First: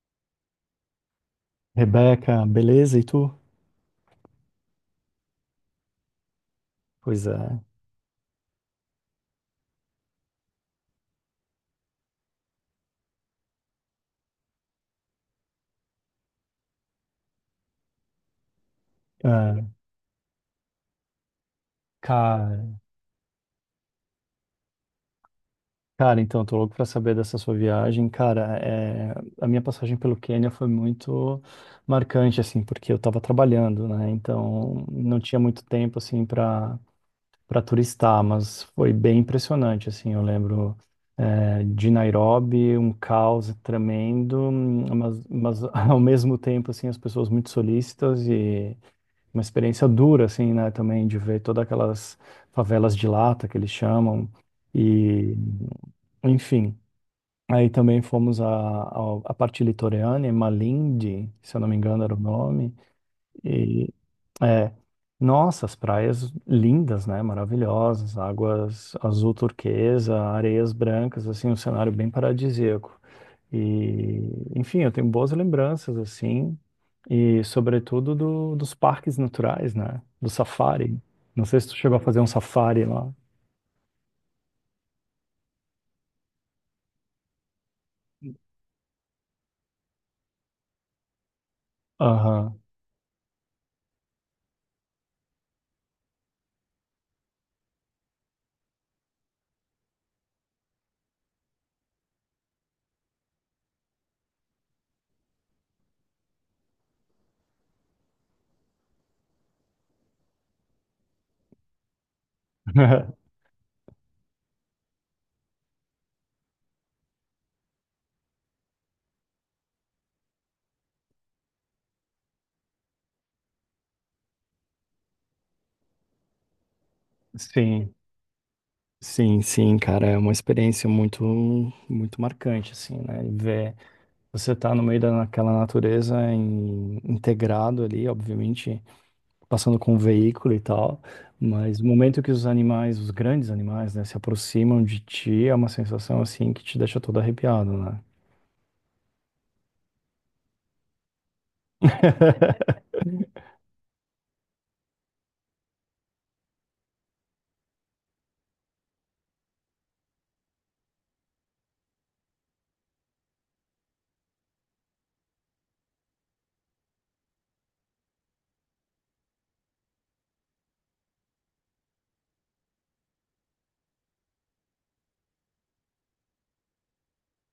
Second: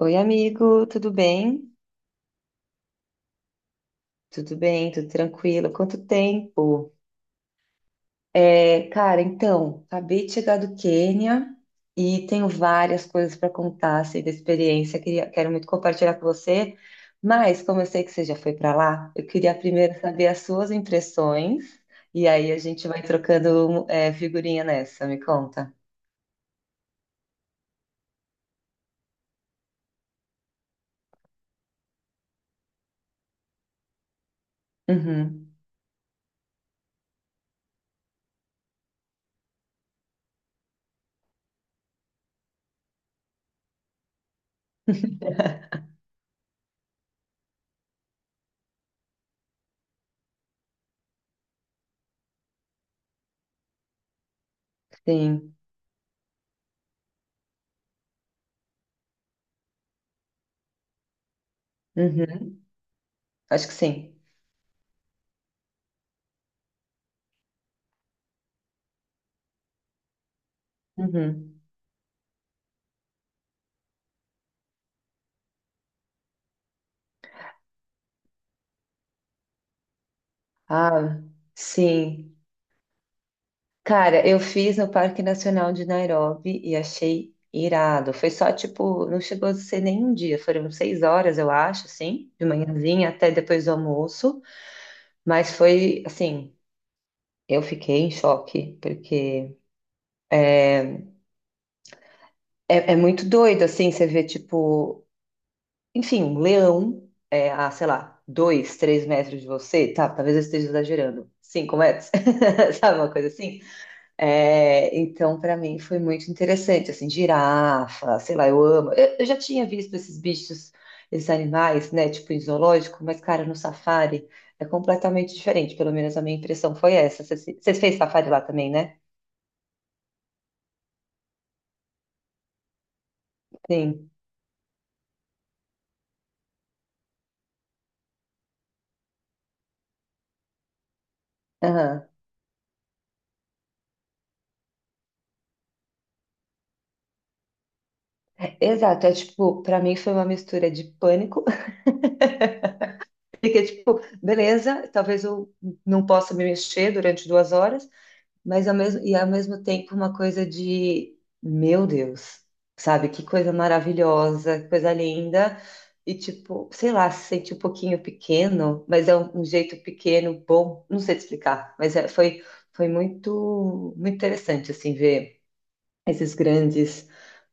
Oi, amigo, tudo bem? Rebeca, beleza? E tu? Tudo bem, tudo tranquilo. Quanto tempo? Pois é. É, cara, então, acabei de chegar do Quênia e tenho várias coisas para contar assim, da experiência. Quero muito compartilhar com você, mas como eu sei que você já foi para lá, eu queria É, primeiro saber as suas impressões e aí a cara, gente vai trocando figurinha nessa. Me conta. cara, então, tô louco pra saber dessa sua viagem. Cara, é, a minha passagem pelo Quênia foi muito marcante, assim, porque eu tava trabalhando, né? Então, não tinha Uhum, muito tempo, assim, pra para turistar, mas foi bem impressionante, assim, eu lembro de Nairobi, um caos tremendo, mas ao mesmo tempo, assim, as pessoas muito solícitas e uma experiência dura, assim, né, também de ver todas aquelas favelas de lata que eles chamam e, sim. enfim. Aí também fomos à parte litorânea, Malindi, se eu não me engano era o Uhum, nome, acho que e sim. é, nossa, as praias lindas, né? Maravilhosas, águas azul turquesa, areias brancas, assim, um Uhum. cenário bem paradisíaco. E, enfim, eu tenho boas lembranças, assim, e sobretudo dos parques naturais, né? Do safari. Ah, Não sei se tu chegou a fazer um sim. safari lá. Cara, eu fiz no Parque Nacional de Nairobi e achei irado. Foi só, tipo, não chegou a ser nem um dia, foram 6 horas, eu acho, assim, de Aham. manhãzinha até depois do almoço. Mas foi, assim, eu fiquei em choque, porque é muito doido, assim, você vê, tipo, enfim, um leão, sei lá, 2, 3 metros de você, tá? Talvez eu esteja exagerando, 5 metros, sabe, uma coisa assim? É, então, para mim foi muito interessante, assim, girafa, sei lá, eu amo. Eu já tinha visto esses bichos, esses animais, né, tipo em zoológico, mas, cara, no safari é completamente diferente, pelo menos a minha impressão foi essa. Você Sim, fez safari lá também, né? sim, sim, cara, é uma experiência muito, muito marcante, assim, né? E Ver Sim. Você está no meio daquela natureza integrado ali, obviamente, passando com o veículo e tal, mas no Aham. momento que os animais, os grandes animais, né, se aproximam de ti, é uma sensação assim que te deixa todo arrepiado, né? Exato, é tipo, para mim foi uma mistura de pânico, porque, tipo, beleza, talvez eu não possa me mexer durante 2 horas. E ao mesmo tempo uma coisa de, meu Deus, sabe? Que coisa maravilhosa, que coisa linda. E tipo, sei lá, se sente um pouquinho pequeno, mas é um jeito pequeno, bom, não sei te explicar, mas foi muito, muito interessante, assim, ver esses grandes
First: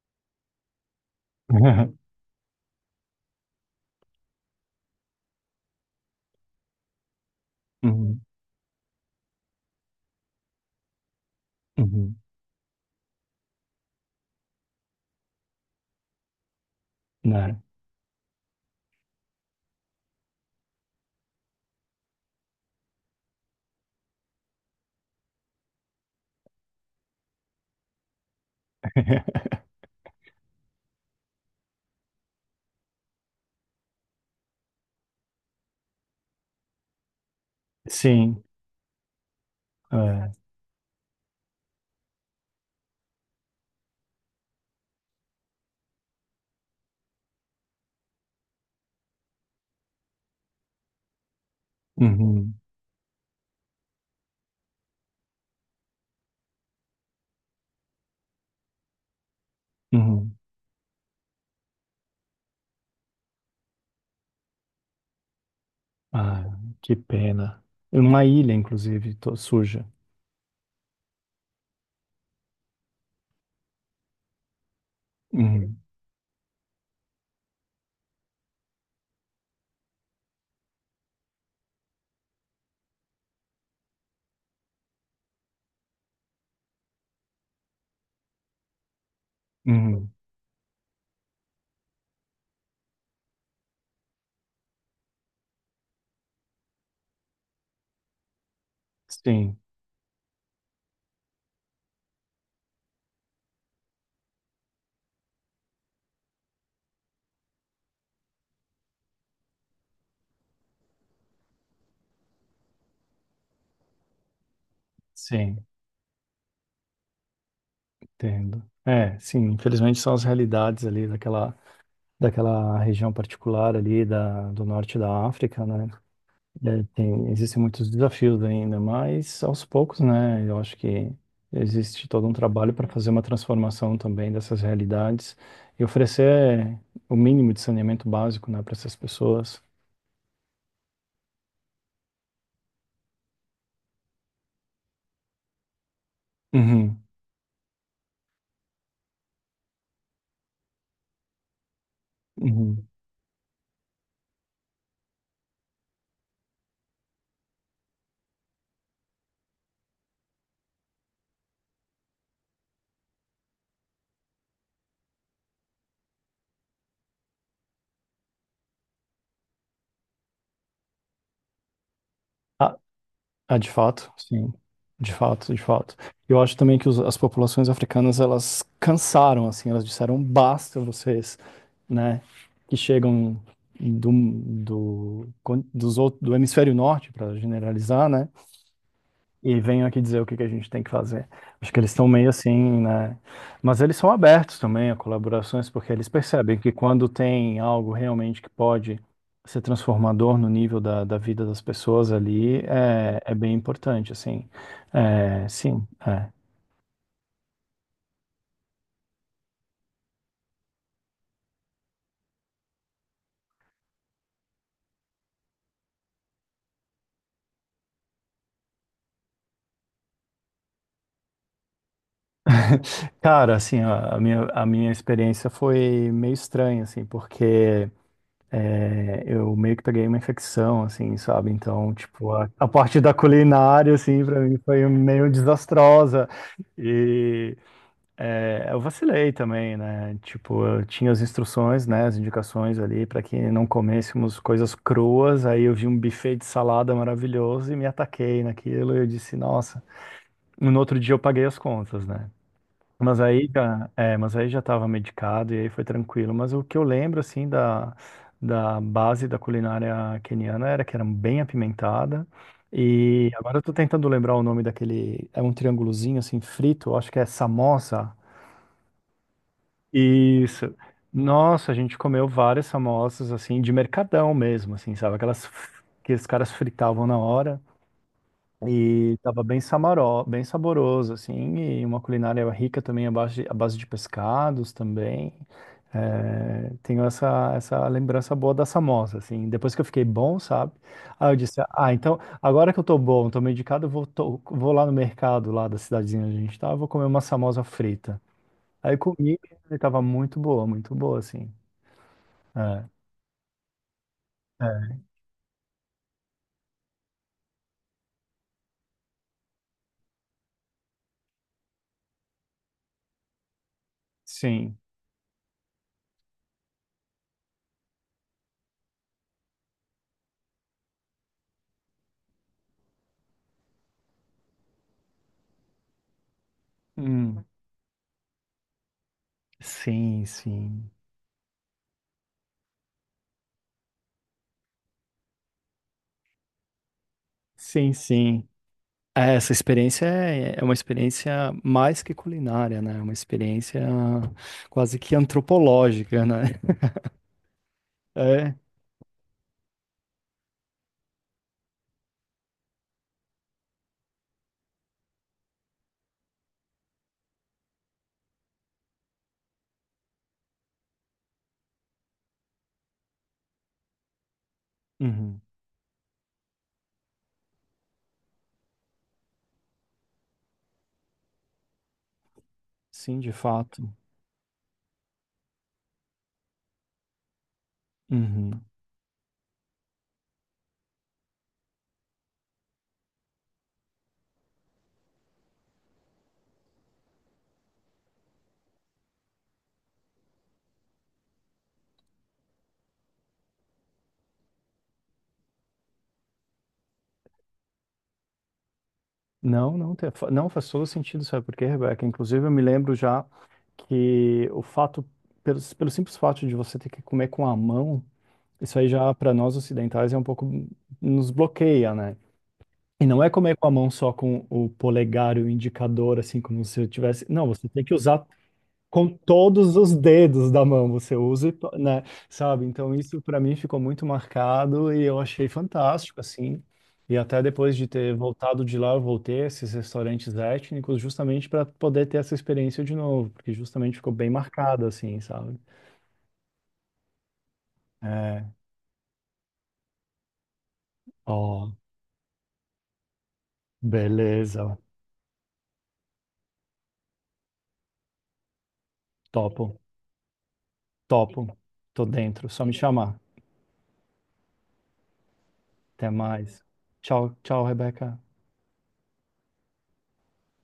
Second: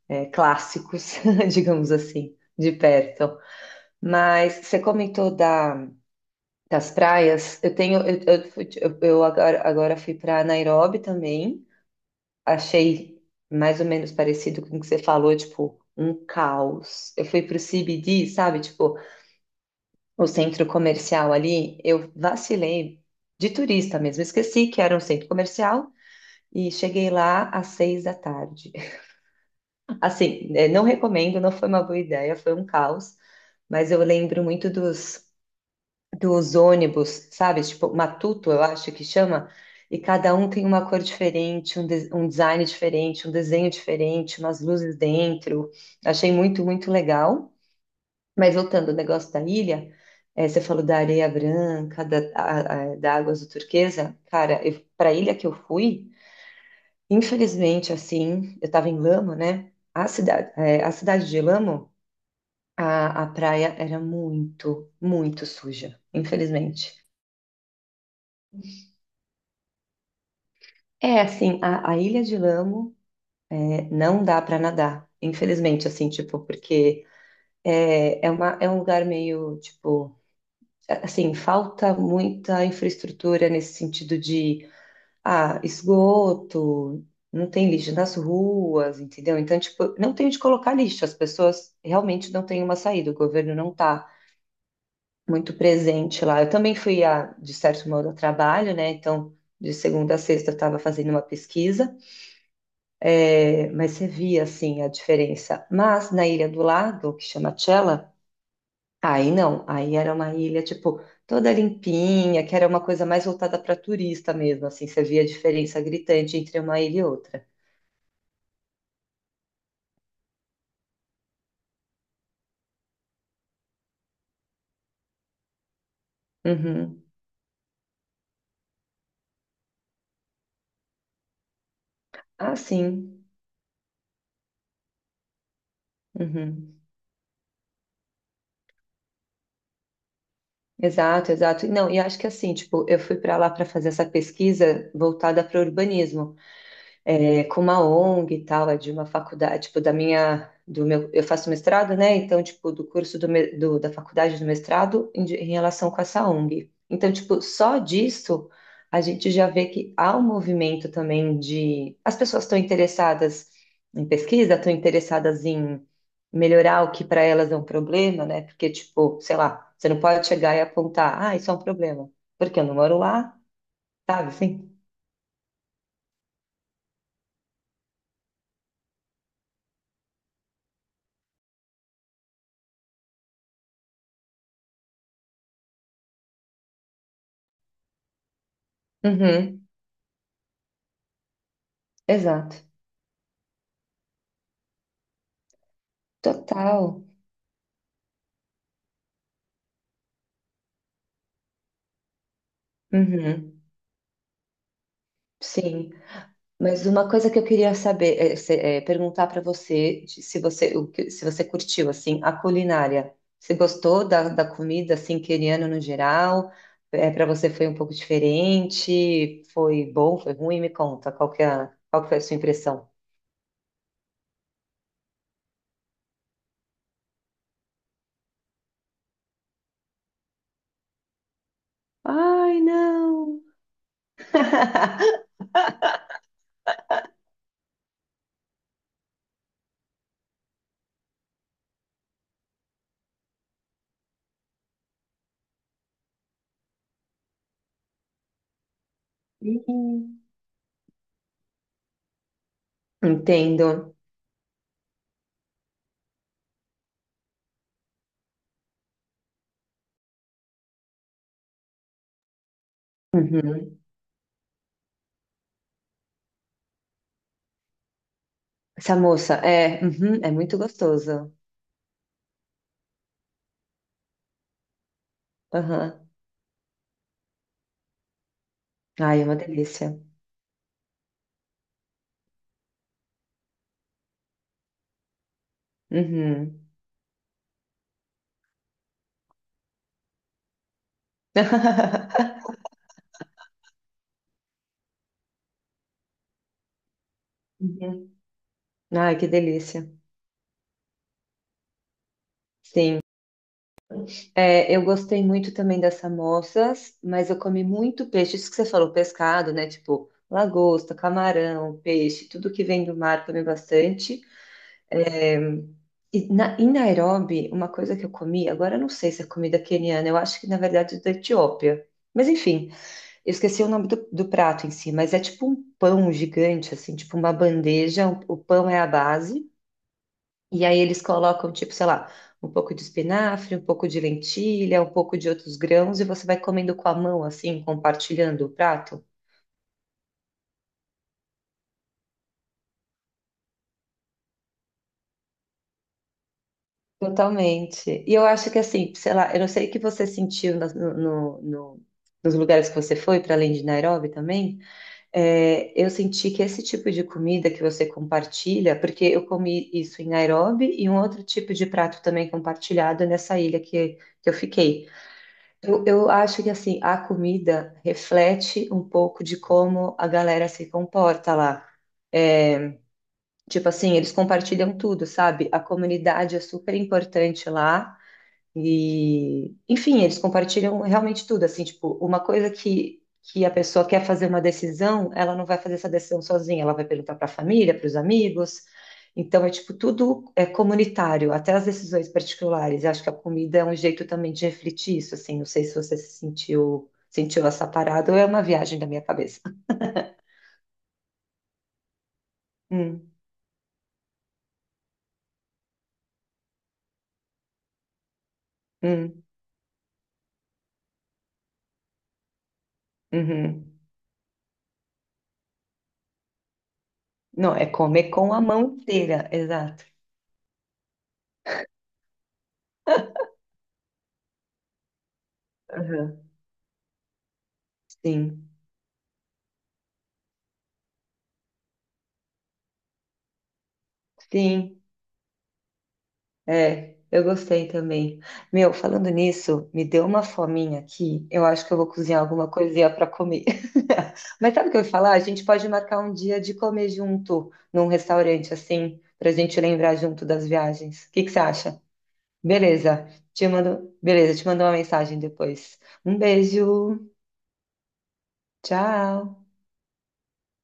clássicos, digamos assim, de perto. Mas você comentou da, das praias, eu tenho, Uhum, eu, fui- eu agora fui para Nairobi também, uhum, achei mais ou menos parecido com o que você falou, tipo, um caos. Eu fui pro né? CBD, sabe? Tipo, o centro comercial ali, eu vacilei de turista mesmo, esqueci que era um centro comercial e cheguei lá às 6 da tarde. Assim, não recomendo, não foi uma boa ideia, foi um caos, mas eu lembro muito dos ônibus, sabe? Tipo, Sim, Matuto, eu acho que chama. E cada é. um tem uma cor diferente, um design diferente, um desenho diferente, umas luzes dentro. Achei muito, muito legal. Mas voltando ao negócio da ilha, você falou da areia branca, da, Uhum, a- a- da água azul turquesa. Cara, para a ilha que eu fui, infelizmente, assim, eu estava em Lamo, né? A uhum. cidade, eh, a cidade de Lamo, a praia era muito, muito suja, Ah, que infelizmente. pena. Uma ilha, inclusive, suja. É, assim, a Ilha de Lamo não dá para nadar, Uhum, infelizmente, assim, tipo, porque é um lugar meio, tipo, assim, falta muita infraestrutura nesse sentido de, esgoto, não tem lixo nas ruas, entendeu? Então, tipo, uhum. não tem onde colocar lixo, as pessoas realmente não têm uma saída, o governo não tá muito presente lá. Eu também fui, de certo modo, a trabalho, né, então, Sim, de segunda a sexta eu estava fazendo uma pesquisa. É, mas você via assim a diferença. Mas na ilha do lado, que chama Tchela, aí não, aí era uma ilha tipo toda limpinha, que era uma coisa mais voltada para turista mesmo, assim, você via a sim. diferença gritante entre uma ilha e outra. Entendo. É, sim, infelizmente são as realidades ali daquela região particular ali do norte da África, né? É, Uhum. Existem muitos desafios ainda, mas aos poucos, né? Eu acho que existe todo um Ah, trabalho para fazer uma sim. transformação também dessas realidades e oferecer Uhum. o mínimo de saneamento básico, né, para essas pessoas. Exato, exato. Não, e acho que assim, tipo, eu fui para lá para fazer essa pesquisa voltada para urbanismo. Uhum, É com uma ONG e tal, é de uma faculdade, tipo, da minha, do meu, eu faço mestrado, né? Então, tipo, do uhum. curso da faculdade do mestrado em relação com essa ONG. Então, tipo, só disso a gente já vê que há um movimento também de, as pessoas estão interessadas em pesquisa, estão interessadas em melhorar o que para elas é um problema, né? Porque, tipo, sei lá, você não pode chegar e apontar, ah, isso é um problema, porque eu A- não moro lá, Ah, de fato, sabe, sim. assim? De fato, de fato. Eu acho também que as populações africanas, elas cansaram, assim, elas disseram, basta vocês, né, que chegam dos outros, do hemisfério norte, para generalizar, né, e Uhum, venham aqui dizer o que que a gente tem que fazer. Acho que eles estão meio exato. assim, né? Mas eles são abertos também a colaborações, porque eles percebem que Total. quando tem algo realmente que pode ser transformador no nível da vida das pessoas ali, é bem Uhum, importante, assim. É, sim, sim, é. mas uma coisa que eu queria saber, perguntar para você, se você curtiu, assim, a culinária. Você gostou da comida, assim, queriana no geral? É, para você foi um pouco diferente? Foi bom, foi ruim? Me conta, qual que foi a sua impressão? Cara, assim, a minha experiência foi meio estranha, assim, porque eu meio que peguei uma infecção, assim, sabe? Então, tipo, a, Ai, a parte da não! culinária, assim, pra mim foi meio desastrosa. E eu vacilei também, né? Tipo, eu tinha as instruções, né? As indicações ali para que não comêssemos coisas cruas. Aí eu vi um buffet de salada maravilhoso e me ataquei naquilo. E eu disse, nossa. Uhum. No outro dia eu paguei as contas, né? Mas aí Entendo. já, é, mas aí já estava medicado e aí foi tranquilo. Mas o que eu lembro, assim, da base da culinária queniana era que era bem apimentada. E agora eu tô Uhum. tentando lembrar o nome daquele. É um triângulozinho, assim, frito, eu acho que é samosa. Essa moça é muito Isso. gostosa. Nossa, a gente comeu várias samosas, assim, de mercadão mesmo, assim, sabe? Aquelas Aham. que os caras fritavam na hora. E Ai, é uma tava bem delícia. Bem saboroso, assim, e uma culinária rica também à base de pescados também. Uhum. É, tenho essa, lembrança boa da Samosa, assim, depois que eu fiquei bom, sabe? Aí eu disse, ah, então, agora que eu tô bom, tô medicado, eu vou lá no mercado, lá da cidadezinha onde a gente tava, vou comer uma Samosa frita. Aí eu Ai, que comi e delícia. tava muito boa, assim. É, Sim. É, eu é, gostei muito também das samosas, mas eu comi muito peixe. Isso que você falou, pescado, né? Tipo, lagosta, camarão, peixe, tudo que vem do mar, comi bastante. sim. E em Nairobi, uma coisa que eu comi, agora eu não sei se é comida queniana, eu acho que na verdade é da Etiópia. Mas enfim, eu esqueci o nome do prato em si, mas é tipo um pão gigante, assim, tipo uma Hum, bandeja, o pão é a base. sim, E aí sim. eles colocam, tipo, sei lá, um pouco de espinafre, um pouco de lentilha, um pouco de outros grãos, e você vai comendo com a mão, assim, Sim, compartilhando sim. o prato. É, essa experiência é uma experiência mais que culinária, né? É uma experiência quase que antropológica, né? Totalmente. E eu acho É, que assim, sei lá, eu não sei o que você sentiu nos lugares que você foi, para além de Nairobi também. É, eu senti que esse tipo de comida que você compartilha, porque eu comi isso em Nairobi e um outro tipo de prato também compartilhado nessa ilha que eu fiquei. uhum. Eu acho que assim, a comida reflete um pouco de como a galera se comporta lá. Sim, de Tipo fato. assim, eles compartilham tudo, sabe? A comunidade é super importante lá. Uhum. E, enfim, eles compartilham realmente tudo, assim, tipo, uma coisa que a pessoa quer fazer uma decisão, ela não vai fazer essa decisão sozinha, ela vai perguntar para a família, para os amigos. Então, é tipo, tudo é comunitário, até as decisões particulares. Eu acho que a comida é um jeito também de refletir isso, assim, não sei se você se sentiu essa parada ou é uma viagem da minha cabeça. Não, não, não faz todo sentido, sabe por quê, Rebeca? Inclusive, eu me lembro Hum, já que pelo simples fato de você ter que comer com a mão, isso aí já hum, para nós ocidentais é um pouco, nos bloqueia, né? E não é comer com a uhum. mão só com o polegar e o indicador, assim, como se eu tivesse. Não, Não, é você tem que comer usar com a mão com inteira, todos exato. os dedos da mão você usa, né? Sabe? Então isso para mim ficou muito marcado e eu achei Aham, fantástico assim. E até depois de ter sim, voltado de lá, eu voltei a esses restaurantes étnicos justamente para poder ter essa experiência de novo, porque justamente ficou bem sim. marcado assim, sabe? É, eu gostei também. É, Meu, falando nisso, me deu uma fominha aqui. Eu acho ó, que eu vou cozinhar alguma coisinha para comer. Mas sabe o beleza. que eu ia falar? A gente pode marcar um dia de comer junto num restaurante assim, pra gente Topo, lembrar junto das viagens. O que que você topo. acha? Tô dentro, só me Beleza. chamar. Beleza, te mando uma mensagem depois. Até Um mais. beijo. Tchau, tchau, Rebeca. Tchau.